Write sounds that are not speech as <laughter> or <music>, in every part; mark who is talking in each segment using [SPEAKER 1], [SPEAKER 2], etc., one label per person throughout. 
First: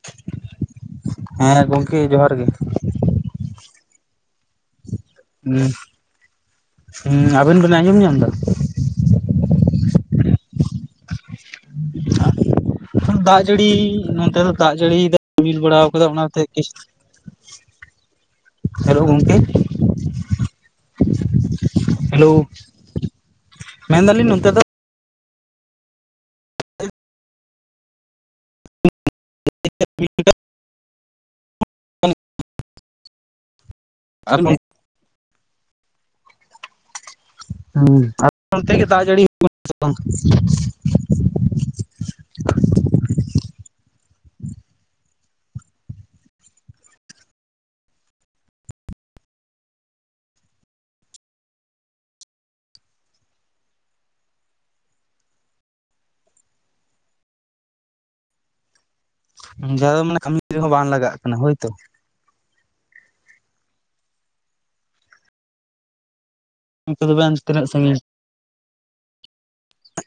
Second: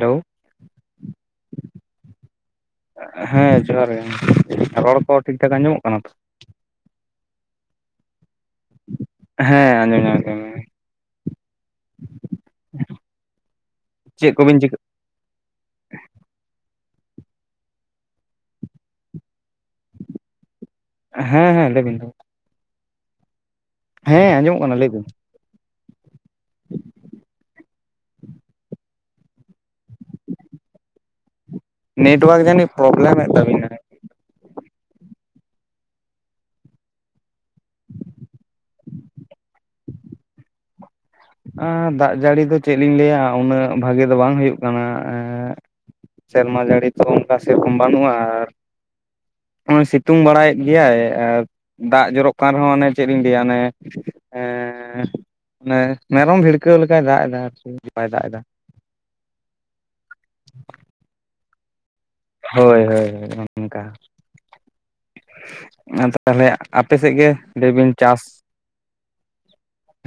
[SPEAKER 1] Hello.
[SPEAKER 2] ᱦᱮᱸ ᱜᱚᱝᱠᱮ ᱡᱚᱦᱟᱨ ᱜᱮ ᱾
[SPEAKER 1] ᱦᱮᱸ ᱡᱚᱦᱟᱨ ᱜᱮ ᱜᱚᱝᱠᱮ, ᱨᱚᱲ ᱠᱚ ᱴᱷᱤᱠ ᱴᱷᱟᱠ ᱟᱸᱡᱚᱢᱚᱜ ᱠᱟᱱᱟ ᱛᱚ?
[SPEAKER 2] ᱦᱮᱸ, ᱟᱵᱮᱱ ᱵᱮᱱ ᱟᱸᱡᱚᱢ ᱧᱟᱢ ᱮᱫᱟ?
[SPEAKER 1] ᱦᱮᱸ ᱟᱸᱡᱚᱢ ᱧᱟᱢ-ᱮᱫ ᱠᱟᱱ ᱜᱮᱭᱟᱞᱤᱧ ᱾ <inaudible>
[SPEAKER 2] ᱫᱟᱜ ᱡᱟᱹᱲᱤ ᱱᱚᱱᱛᱮ ᱫᱚ
[SPEAKER 1] ᱠᱚᱵᱤᱱ
[SPEAKER 2] ᱫᱟᱜ
[SPEAKER 1] ᱪᱤᱠᱟᱹ
[SPEAKER 2] ᱡᱟᱹᱲᱤ ᱮᱫᱟᱭ ᱨᱤᱢᱤᱞ ᱵᱟᱲᱟ ᱟᱠᱟᱫᱟᱭ ᱚᱱᱟᱛᱮ ᱜᱮ <inaudible> <inaudible> ᱦᱮᱞᱳ ᱜᱚᱝᱠᱮ ᱾ <inaudible>
[SPEAKER 1] ᱦᱮᱸ ᱦᱮᱸ ᱞᱟᱹᱭ ᱵᱤᱱ ᱞᱟ. ᱭ ᱵᱤᱱ᱾
[SPEAKER 2] <inaudible> ᱢᱮᱱᱫᱟᱞᱤᱧ
[SPEAKER 1] ᱦᱮᱸ
[SPEAKER 2] ᱱᱚᱱᱛᱮ
[SPEAKER 1] ᱟᱸᱡᱚᱢᱚᱜ
[SPEAKER 2] ᱫᱚ
[SPEAKER 1] ᱠᱟᱱᱟ ᱞᱟᱹᱭ ᱵᱤᱱ᱾
[SPEAKER 2] <inaudible>
[SPEAKER 1] ᱱᱮᱴᱣᱚᱨᱠ ᱡᱟᱱᱤᱡ ᱯᱨᱳᱚᱵᱞᱮᱢ ᱮᱫ ᱛᱟᱵᱤᱱᱟ᱾
[SPEAKER 2] ᱟᱨ <inaudible> ᱦᱮᱸ ᱟᱯᱮ ᱚᱱᱛᱮ ᱜᱮ ᱫᱟᱜ ᱡᱟᱹᱲᱤ ᱦᱩᱭᱩᱜ ᱠᱟᱱ ᱥᱮ ᱵᱟᱝ᱾
[SPEAKER 1] ᱫᱟᱜ ᱡᱟᱹᱲᱤ ᱫᱚ ᱪᱮᱫ ᱞᱤᱧ ᱞᱟᱹᱭᱟ ᱩᱱᱟᱹᱜ ᱵᱷᱟᱜᱤ ᱫᱚ ᱵᱟᱝ ᱦᱩᱭᱩᱜ ᱠᱟᱱᱟ ᱮᱸ᱾ ᱥᱮᱨᱢᱟ ᱡᱟᱹᱲᱤ ᱛᱚ ᱚᱱᱠᱟ ᱥᱮᱨᱚᱠᱚᱢ ᱵᱟᱹᱱᱩᱜᱼᱟ ᱟᱨ ᱱᱚᱜᱼᱚᱭ ᱥᱤᱛᱩᱝ ᱵᱟᱲᱟᱭᱮᱫ ᱜᱮᱭᱟᱭ ᱟᱨ ᱫᱟᱜ ᱡᱚᱨᱚᱜ ᱠᱟᱱ ᱨᱮᱦᱚᱸ ᱚᱱᱮ ᱪᱮᱫ ᱤᱧ ᱞᱟᱹᱭᱟ ᱚᱱᱮ ᱚᱱᱮ ᱢᱮᱨᱚᱢ ᱵᱷᱤᱲᱠᱟᱹᱣ ᱞᱮᱠᱟᱭ ᱫᱟᱜ ᱮᱫᱟ ᱟᱨᱠᱤ ᱵᱟᱭ ᱫᱟᱜ ᱮᱫᱟ᱾
[SPEAKER 2] ᱡᱟᱸᱦᱟ ᱫᱚ ᱢᱟᱱᱮ ᱠᱟᱹᱢᱤ ᱨᱮᱦᱚ ᱵᱟᱝ ᱞᱟᱜᱟᱜ ᱠᱟᱱᱟ ᱦᱳᱭᱛᱚ᱾
[SPEAKER 1] ᱦᱳᱭ ᱦᱳᱭ ᱦᱳᱭ ᱚᱱᱮ ᱱᱚᱝᱠᱟ ᱟᱫᱚ ᱛᱟᱦᱚᱞᱮ, ᱟᱯᱮ
[SPEAKER 2] ᱚᱱᱛᱮ
[SPEAKER 1] ᱥᱮᱫ ᱜᱮ
[SPEAKER 2] ᱫᱚᱵᱮᱱ ᱛᱤᱱᱟᱹᱜ
[SPEAKER 1] ᱞᱟᱹᱭ ᱵᱤᱱ
[SPEAKER 2] ᱥᱟᱺᱜᱤᱧ
[SPEAKER 1] ᱪᱟᱥ᱾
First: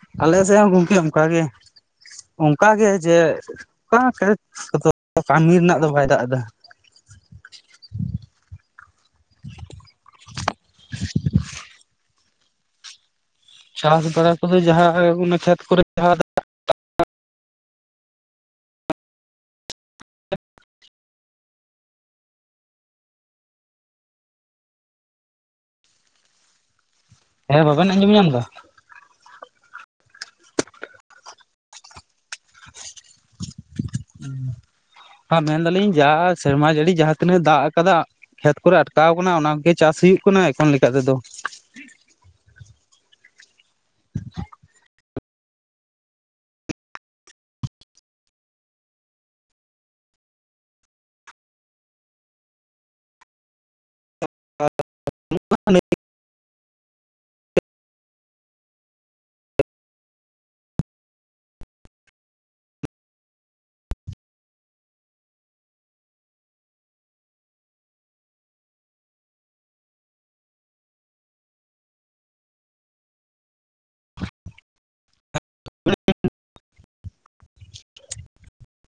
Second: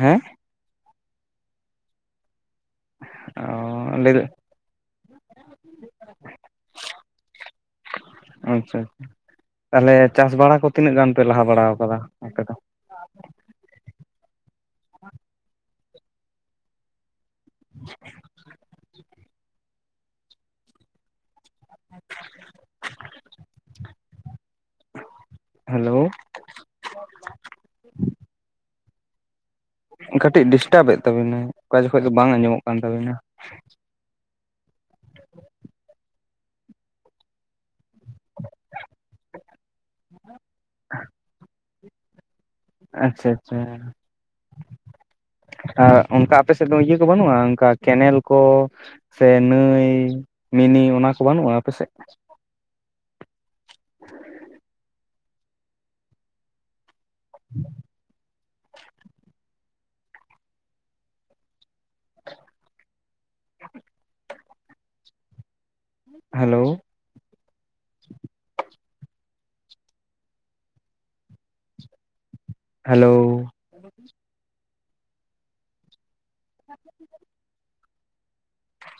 [SPEAKER 1] ᱦᱮᱸ
[SPEAKER 2] ᱟᱞᱮ ᱥᱮᱡ ᱦᱚᱸ ᱜᱚᱝᱠᱮ ᱚᱱᱠᱟ ᱜᱮ ᱚᱱᱠᱟ ᱜᱮ ᱡᱮ
[SPEAKER 1] ᱚ ᱞᱟᱹᱭ
[SPEAKER 2] <inaudible> <inaudible> ᱠᱟᱹᱢᱤ ᱨᱮᱱᱟᱜ ᱫᱚ ᱵᱟᱭ ᱫᱟᱜ ᱮᱫᱟ᱾
[SPEAKER 1] ᱟᱪᱪᱷᱟ ᱟᱪᱪᱷᱟ ᱛᱟᱦᱚᱞᱮ ᱪᱟᱥ ᱵᱟᱲᱟ ᱠᱚ ᱛᱤᱱᱟᱹᱜ ᱜᱟᱱ ᱯᱮ ᱞᱟᱦᱟ ᱵᱟᱲᱟᱶ ᱟᱠᱟᱫᱟ ᱟᱯᱮ ᱫᱚ?
[SPEAKER 2] ᱪᱟᱥ ᱵᱟᱲᱟ ᱠᱚᱫᱚ ᱡᱟᱸᱦᱟᱸ ᱦᱚᱭᱩᱜ ᱠᱟᱱᱟ ᱠᱷᱮᱛ ᱠᱚᱨᱮ ᱡᱟᱸᱦᱟ
[SPEAKER 1] <inaudible> ᱦᱮᱞᱳ
[SPEAKER 2] ᱦᱮᱸ ᱵᱟᱵᱮᱱ ᱟᱹᱡᱚᱢ ᱧᱟᱢ ᱮᱫᱟ᱾
[SPEAKER 1] ᱠᱟᱹᱴᱤᱡ ᱰᱤᱥᱴᱟᱵ ᱮ ᱛᱟᱵᱤᱱᱟᱭ, ᱚᱠᱟ ᱡᱚᱠᱷᱚᱡ ᱫᱚ ᱵᱟᱝ ᱟᱸᱡᱚᱢᱚᱜ ᱠᱟᱱ ᱛᱟᱹᱵᱤᱱᱟ᱾
[SPEAKER 2] ᱟ ᱢᱮᱱᱫᱟᱞᱤᱧ ᱥᱮᱨᱢᱟ ᱡᱟᱹᱲᱤ ᱡᱟᱸᱦᱟᱸ ᱛᱤᱱᱟᱹᱜ ᱫᱟᱜ ᱟᱠᱟᱫᱟ ᱠᱷᱮᱛ ᱠᱚᱨᱮ ᱟᱴᱠᱟᱣ ᱟᱠᱟᱱᱟ ᱚᱱᱟ ᱜᱮ ᱪᱟᱥ ᱦᱩᱭᱩᱜ ᱠᱟᱱᱟ ᱮᱠᱷᱚᱱ ᱞᱮᱠᱟ ᱛᱮᱫᱚ᱾
[SPEAKER 1] ᱟᱪᱪᱷᱟ ᱟᱪᱪᱷᱟ
[SPEAKER 2] <inaudible>
[SPEAKER 1] ᱟᱨ ᱚᱱᱠᱟ ᱟᱯᱮ ᱥᱮᱫ ᱫᱚ ᱤᱭᱟᱹ ᱠᱚ ᱵᱟᱹᱱᱩᱜᱼᱟ ᱚᱱᱠᱟ ᱠᱮᱱᱮᱞ ᱠᱚ᱾ ᱥᱮ ᱱᱟᱹᱭ ᱢᱤᱱᱤ ᱚᱱᱟ ᱠᱚ ᱵᱟᱹᱱᱩᱜᱼᱟ ᱟᱯᱮ ᱥᱮᱫ᱾
[SPEAKER 2] ᱵᱟᱹᱱᱩᱜᱼᱟ ᱱᱤᱛ
[SPEAKER 1] <inaudible> ᱦᱮᱞᱳ ᱦᱮᱞᱳ <inaudible>
[SPEAKER 2] <inaudible>
[SPEAKER 1] <inaudible>